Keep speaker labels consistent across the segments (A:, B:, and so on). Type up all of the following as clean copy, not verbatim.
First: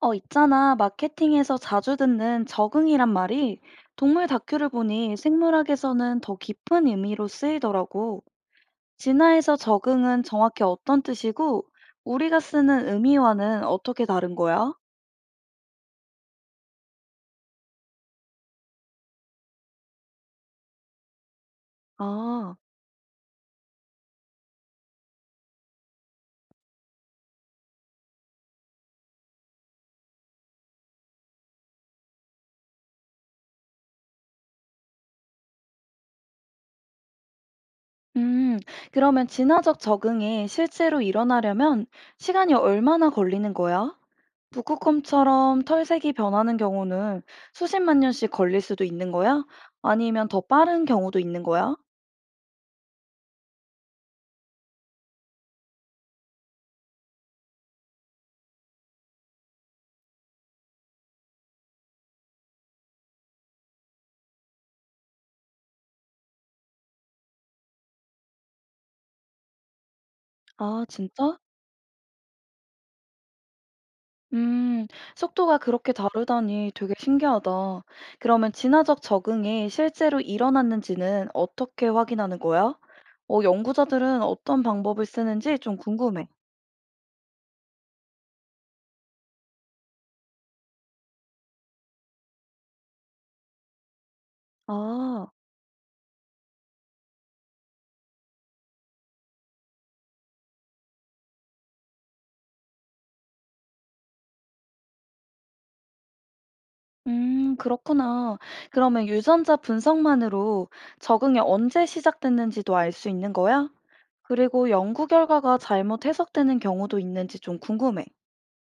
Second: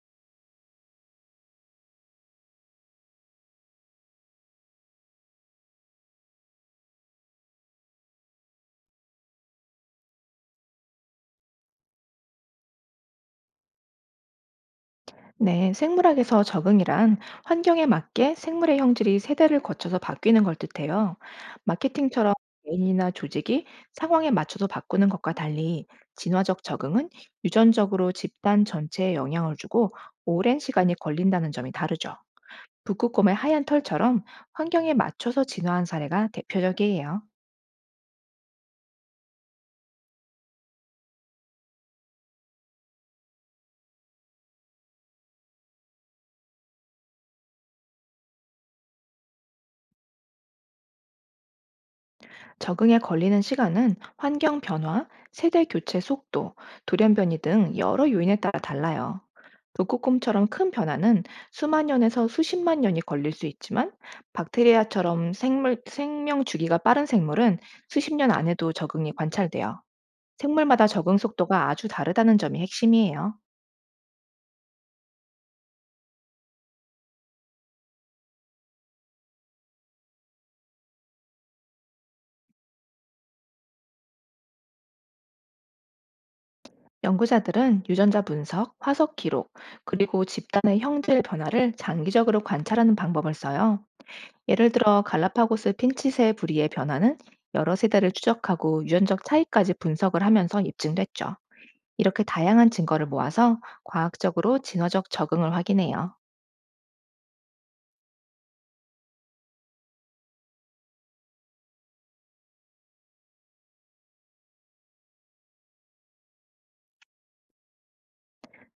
A: 있잖아. 마케팅에서 자주 듣는 적응이란 말이 동물 다큐를 보니 생물학에서는 더 깊은 의미로 쓰이더라고. 진화에서 적응은 정확히 어떤 뜻이고, 우리가 쓰는 의미와는 어떻게 다른 거야?
B: 네, 생물학에서 적응이란 환경에 맞게 생물의 형질이 세대를 거쳐서 바뀌는 걸 뜻해요. 마케팅처럼
A: 아,
B: 개인이나 조직이 상황에 맞춰서 바꾸는 것과 달리 진화적 적응은 유전적으로 집단 전체에 영향을 주고 오랜 시간이 걸린다는 점이 다르죠. 북극곰의 하얀 털처럼 환경에 맞춰서 진화한 사례가 대표적이에요.
A: 음, 그러면 진화적 적응이 실제로 일어나려면 시간이 얼마나 걸리는 거야? 북극곰처럼 털색이 변하는 경우는 수십만 년씩 걸릴 수도 있는 거야? 아니면 더 빠른 경우도 있는 거야?
B: 적응에 걸리는 시간은 환경 변화, 세대 교체 속도, 돌연변이 등 여러 요인에 따라 달라요. 북극곰처럼 큰 변화는 수만 년에서 수십만 년이 걸릴 수 있지만 박테리아처럼 생명 주기가 빠른 생물은 수십 년 안에도 적응이 관찰돼요.
A: 아
B: 생물마다 적응
A: 진짜?
B: 속도가 아주 다르다는 점이 핵심이에요.
A: 음. 속도가 그렇게 다르다니 되게 신기하다. 그러면 진화적 적응이 실제로 일어났는지는 어떻게 확인하는 거야? 연구자들은 어떤 방법을 쓰는지 좀 궁금해.
B: 연구자들은 유전자 분석, 화석 기록, 그리고 집단의 형질 변화를 장기적으로 관찰하는 방법을 써요. 예를 들어
A: 아.
B: 갈라파고스 핀치새 부리의 변화는 여러 세대를 추적하고 유전적 차이까지 분석을 하면서 입증됐죠. 이렇게 다양한 증거를 모아서 과학적으로 진화적 적응을 확인해요.
A: 그렇구나. 그러면 유전자 분석만으로 적응이 언제 시작됐는지도 알 수 있는 거야? 그리고 연구 결과가 잘못 해석되는 경우도 있는지 좀 궁금해.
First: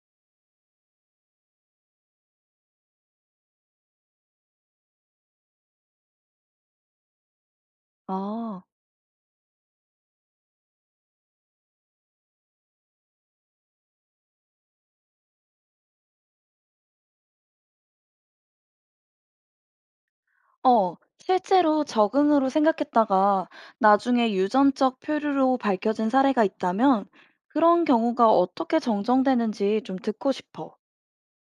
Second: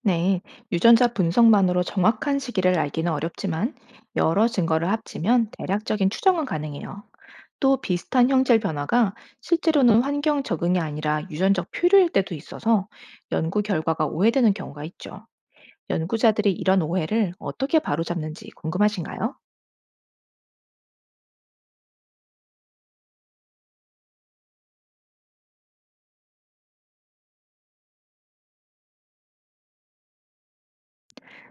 B: 네, 유전자 분석만으로 정확한 시기를 알기는 어렵지만 여러 증거를 합치면 대략적인 추정은 가능해요. 또 비슷한 형질
A: 아.
B: 변화가 실제로는 환경 적응이 아니라 유전적 표류일 때도 있어서 연구 결과가 오해되는 경우가 있죠. 연구자들이 이런 오해를 어떻게 바로잡는지 궁금하신가요?
A: 실제로 적응으로 생각했다가 나중에 유전적 표류로 밝혀진 사례가 있다면 그런 경우가 어떻게 정정되는지 좀 듣고 싶어.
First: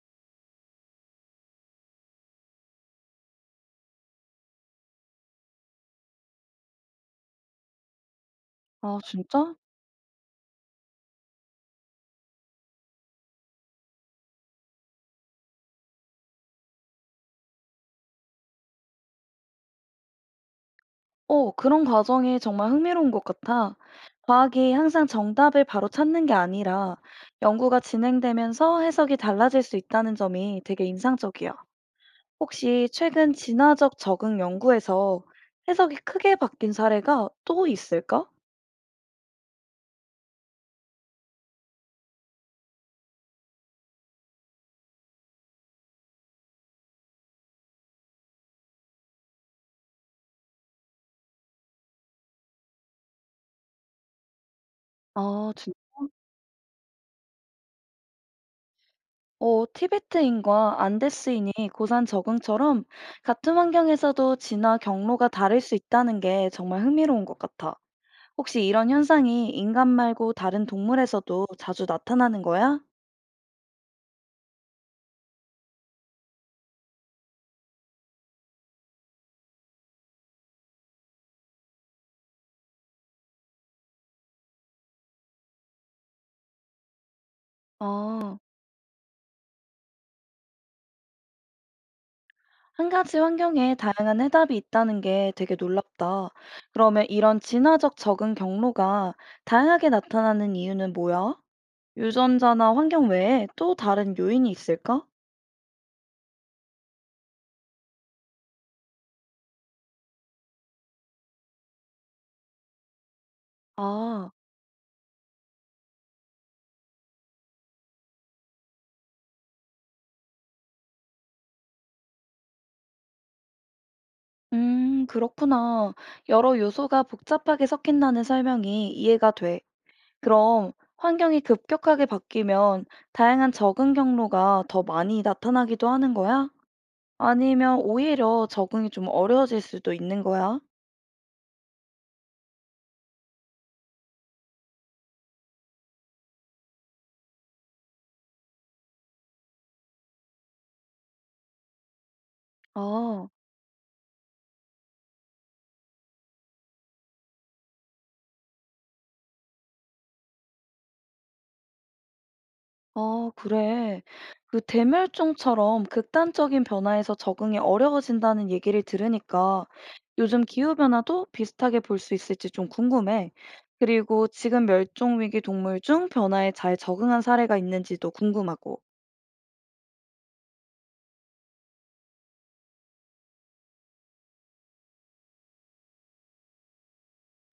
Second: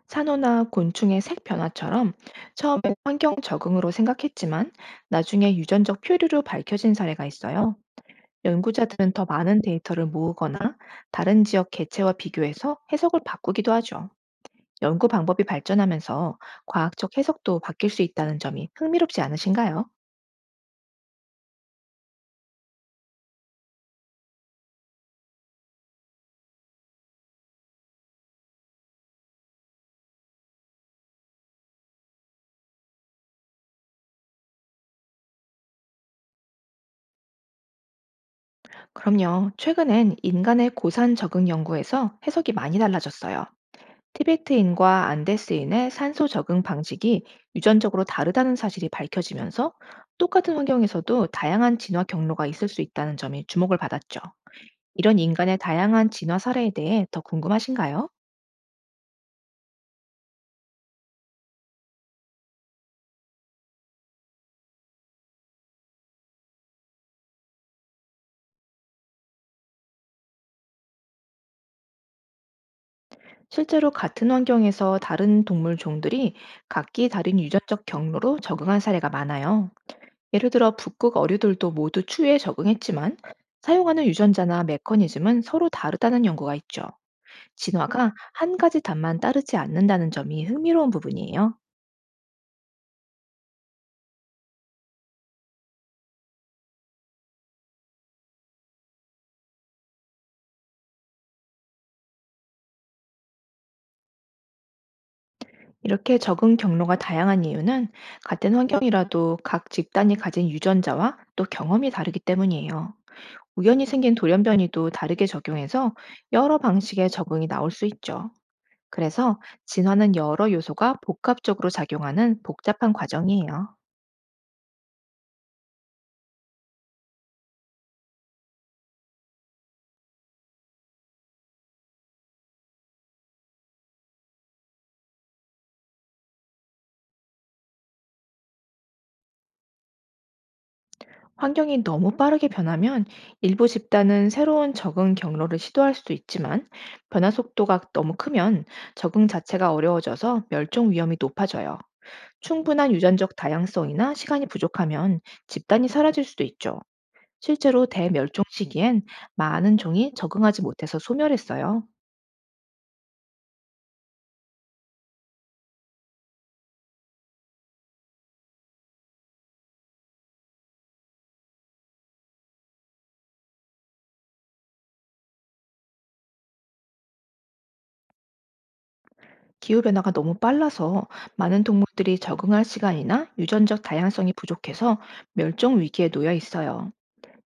B: 산호나 곤충의 색 변화처럼 처음엔 환경 적응으로 생각했지만 나중에 유전적 표류로 밝혀진 사례가 있어요.
A: 아,
B: 연구자들은 더
A: 진짜?
B: 많은 데이터를 모으거나 다른 지역 개체와 비교해서 해석을 바꾸기도 하죠. 연구 방법이 발전하면서 과학적 해석도 바뀔 수 있다는 점이 흥미롭지 않으신가요?
A: 그런 과정이 정말 흥미로운 것 같아. 과학이 항상 정답을 바로 찾는 게 아니라 연구가 진행되면서 해석이 달라질 수 있다는 점이 되게 인상적이야. 혹시 최근 진화적 적응 연구에서 해석이 크게 바뀐 사례가 또 있을까?
B: 그럼요. 최근엔 인간의 고산 적응 연구에서 해석이 많이 달라졌어요. 티베트인과 안데스인의 산소 적응 방식이 유전적으로 다르다는 사실이 밝혀지면서 똑같은 환경에서도 다양한 진화 경로가 있을 수 있다는 점이 주목을 받았죠. 이런
A: 아,
B: 인간의 다양한 진화 사례에 대해 더 궁금하신가요?
A: 티베트인과 안데스인이 고산 적응처럼 같은 환경에서도 진화 경로가 다를 수 있다는 게 정말 흥미로운 것 같아. 혹시 이런 현상이 인간 말고 다른 동물에서도 자주 나타나는 거야?
B: 실제로 같은 환경에서 다른 동물 종들이 각기 다른 유전적 경로로 적응한 사례가 많아요. 예를 들어 북극 어류들도 모두 추위에 적응했지만 사용하는 유전자나 메커니즘은 서로 다르다는 연구가 있죠. 진화가
A: 아,
B: 한 가지 답만 따르지 않는다는 점이 흥미로운 부분이에요.
A: 한 가지 환경에 다양한 해답이 있다는 게 되게 놀랍다. 그러면 이런 진화적 적응 경로가 다양하게 나타나는 이유는 뭐야? 유전자나 환경 외에 또 다른 요인이 있을까?
B: 이렇게 적응 경로가 다양한 이유는 같은 환경이라도 각 집단이 가진 유전자와 또 경험이 다르기 때문이에요. 우연히 생긴
A: 아,
B: 돌연변이도 다르게 적용해서 여러 방식의 적응이 나올 수 있죠. 그래서 진화는 여러 요소가 복합적으로 작용하는 복잡한 과정이에요.
A: 그렇구나. 여러 요소가 복잡하게 섞인다는 설명이 이해가 돼. 그럼 환경이 급격하게 바뀌면 다양한 적응 경로가 더 많이 나타나기도 하는 거야? 아니면 오히려 적응이 좀 어려워질 수도 있는 거야?
B: 환경이 너무 빠르게 변하면 일부 집단은 새로운 적응 경로를 시도할 수도 있지만 변화 속도가 너무 크면 적응 자체가 어려워져서 멸종 위험이 높아져요. 충분한
A: 아.
B: 유전적 다양성이나 시간이 부족하면 집단이 사라질 수도 있죠. 실제로 대멸종 시기엔 많은 종이 적응하지 못해서 소멸했어요.
A: 아, 그래. 그 대멸종처럼 극단적인 변화에서 적응이 어려워진다는 얘기를 들으니까 요즘 기후변화도 비슷하게 볼 수 있을지 좀 궁금해. 그리고 지금 멸종위기 동물 중 변화에 잘 적응한 사례가 있는지도 궁금하고.
B: 기후변화가 너무 빨라서 많은 동물들이 적응할 시간이나 유전적 다양성이 부족해서 멸종 위기에 놓여 있어요.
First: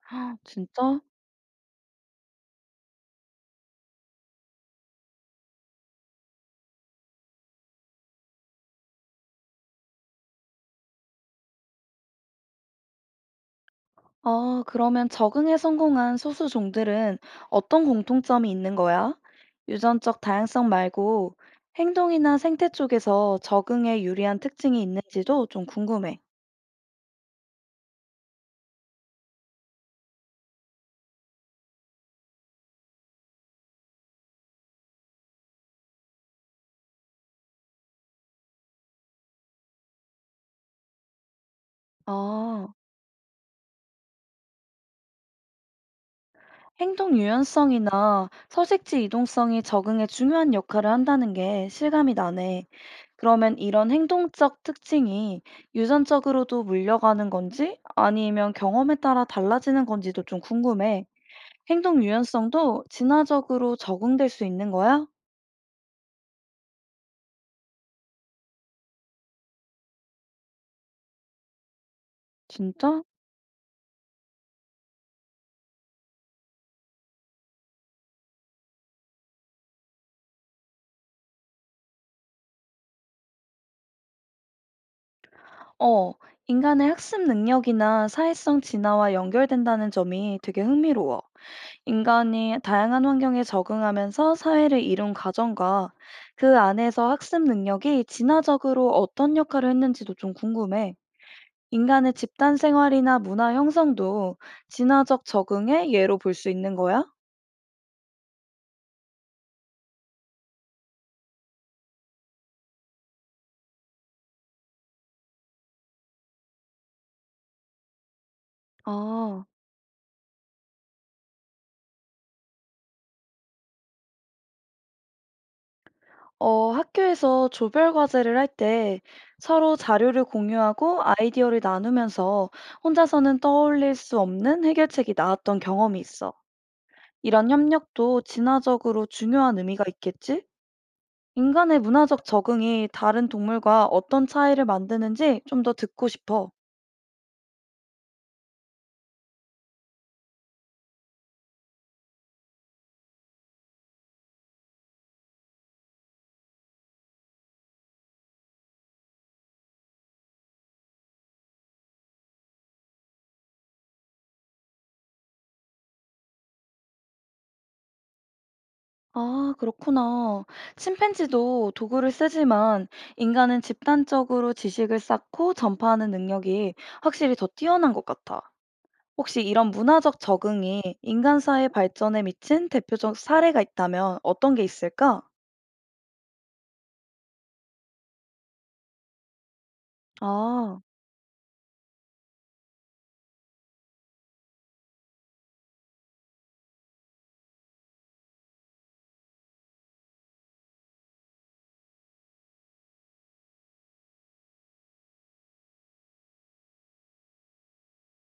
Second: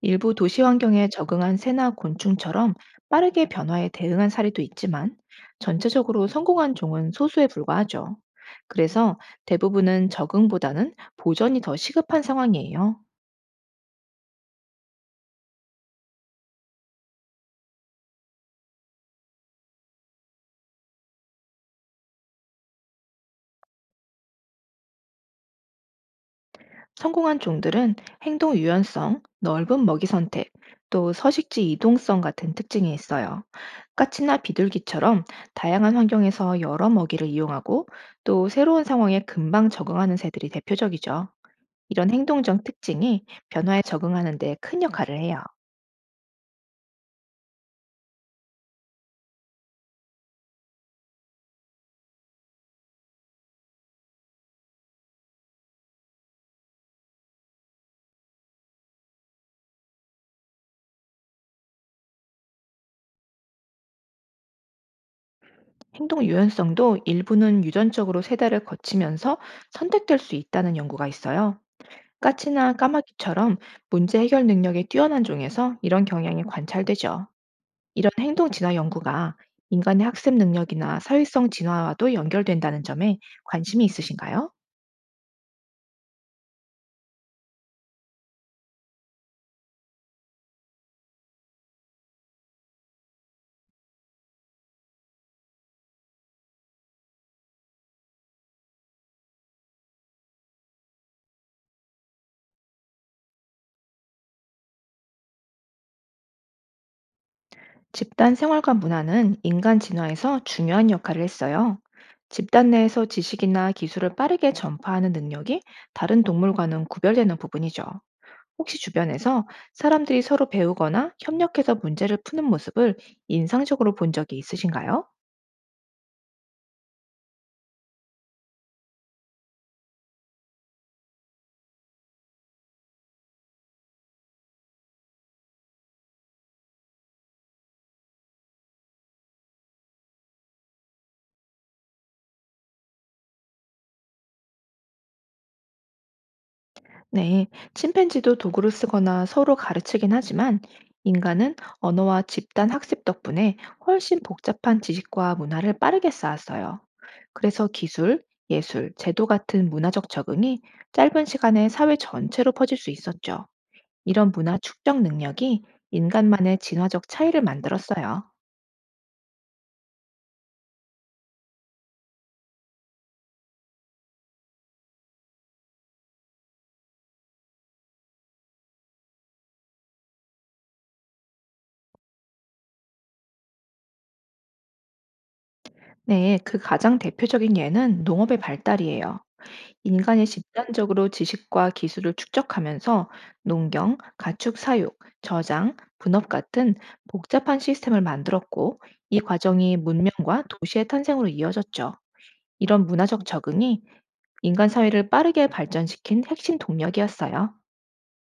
B: 일부
A: 헉,
B: 도시
A: 진짜?
B: 환경에 적응한 새나 곤충처럼 빠르게 변화에 대응한 사례도 있지만 전체적으로 성공한 종은 소수에 불과하죠. 그래서 대부분은 적응보다는 보전이 더 시급한 상황이에요.
A: 아, 그러면 적응에 성공한 소수 종들은 어떤 공통점이 있는 거야? 유전적 다양성 말고 행동이나 생태 쪽에서 적응에 유리한 특징이 있는지도 좀 궁금해.
B: 성공한 종들은 행동 유연성, 넓은 먹이 선택, 또 서식지 이동성 같은 특징이 있어요. 까치나 비둘기처럼 다양한 환경에서 여러 먹이를 이용하고 또 새로운 상황에 금방 적응하는 새들이 대표적이죠. 이런 행동적
A: 아,
B: 특징이 변화에 적응하는 데 큰 역할을 해요.
A: 행동 유연성이나 서식지 이동성이 적응에 중요한 역할을 한다는 게 실감이 나네. 그러면 이런 행동적 특징이 유전적으로도 물려가는 건지 아니면 경험에 따라 달라지는 건지도 좀 궁금해. 행동 유연성도 진화적으로 적응될 수 있는 거야?
B: 행동 유연성도 일부는 유전적으로 세대를 거치면서 선택될 수 있다는 연구가 있어요. 까치나
A: 진짜?
B: 까마귀처럼 문제 해결 능력이 뛰어난 종에서 이런 경향이 관찰되죠. 이런 행동 진화 연구가 인간의 학습 능력이나 사회성 진화와도 연결된다는 점에 관심이 있으신가요?
A: 어, 인간의 학습 능력이나 사회성 진화와 연결된다는 점이 되게 흥미로워. 인간이 다양한 환경에 적응하면서 사회를 이룬 과정과 그 안에서 학습 능력이 진화적으로 어떤 역할을 했는지도 좀 궁금해. 인간의 집단 생활이나 문화 형성도 진화적 적응의 예로 볼 수 있는 거야?
B: 집단 생활과 문화는 인간 진화에서 중요한 역할을 했어요. 집단 내에서 지식이나 기술을 빠르게 전파하는 능력이 다른 동물과는 구별되는 부분이죠. 혹시
A: 아,
B: 주변에서 사람들이 서로 배우거나 협력해서 문제를 푸는 모습을 인상적으로 본 적이 있으신가요?
A: 학교에서 조별 과제를 할 때 서로 자료를 공유하고 아이디어를 나누면서 혼자서는 떠올릴 수 없는 해결책이 나왔던 경험이 있어. 이런 협력도 진화적으로 중요한 의미가 있겠지? 인간의 문화적 적응이 다른 동물과 어떤 차이를 만드는지 좀 더 듣고 싶어.
B: 네, 침팬지도 도구를 쓰거나 서로 가르치긴 하지만 인간은 언어와 집단 학습 덕분에 훨씬 복잡한 지식과 문화를 빠르게 쌓았어요. 그래서 기술, 예술, 제도 같은 문화적 적응이 짧은 시간에 사회 전체로 퍼질 수 있었죠. 이런 문화 축적 능력이 인간만의 진화적 차이를 만들었어요.
A: 아, 그렇구나. 침팬지도 도구를 쓰지만 인간은 집단적으로 지식을 쌓고 전파하는 능력이 확실히 더 뛰어난 것 같아. 혹시 이런 문화적 적응이 인간 사회 발전에 미친 대표적 사례가 있다면 어떤 게 있을까?
B: 네, 그 가장 대표적인 예는 농업의 발달이에요. 인간이
A: 아.
B: 집단적으로 지식과 기술을 축적하면서 농경, 가축 사육, 저장, 분업 같은 복잡한 시스템을 만들었고 이 과정이 문명과 도시의 탄생으로 이어졌죠. 이런 문화적 적응이 인간 사회를 빠르게 발전시킨 핵심 동력이었어요.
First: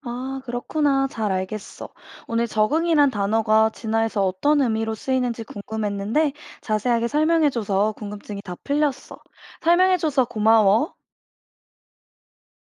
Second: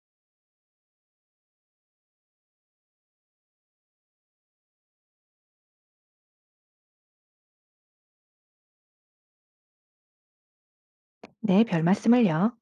A: 아, 그렇구나. 잘 알겠어. 오늘 적응이란 단어가 진화에서 어떤 의미로 쓰이는지 궁금했는데 자세하게 설명해줘서 궁금증이 다 풀렸어. 설명해줘서 고마워.
B: 네, 별 말씀을요.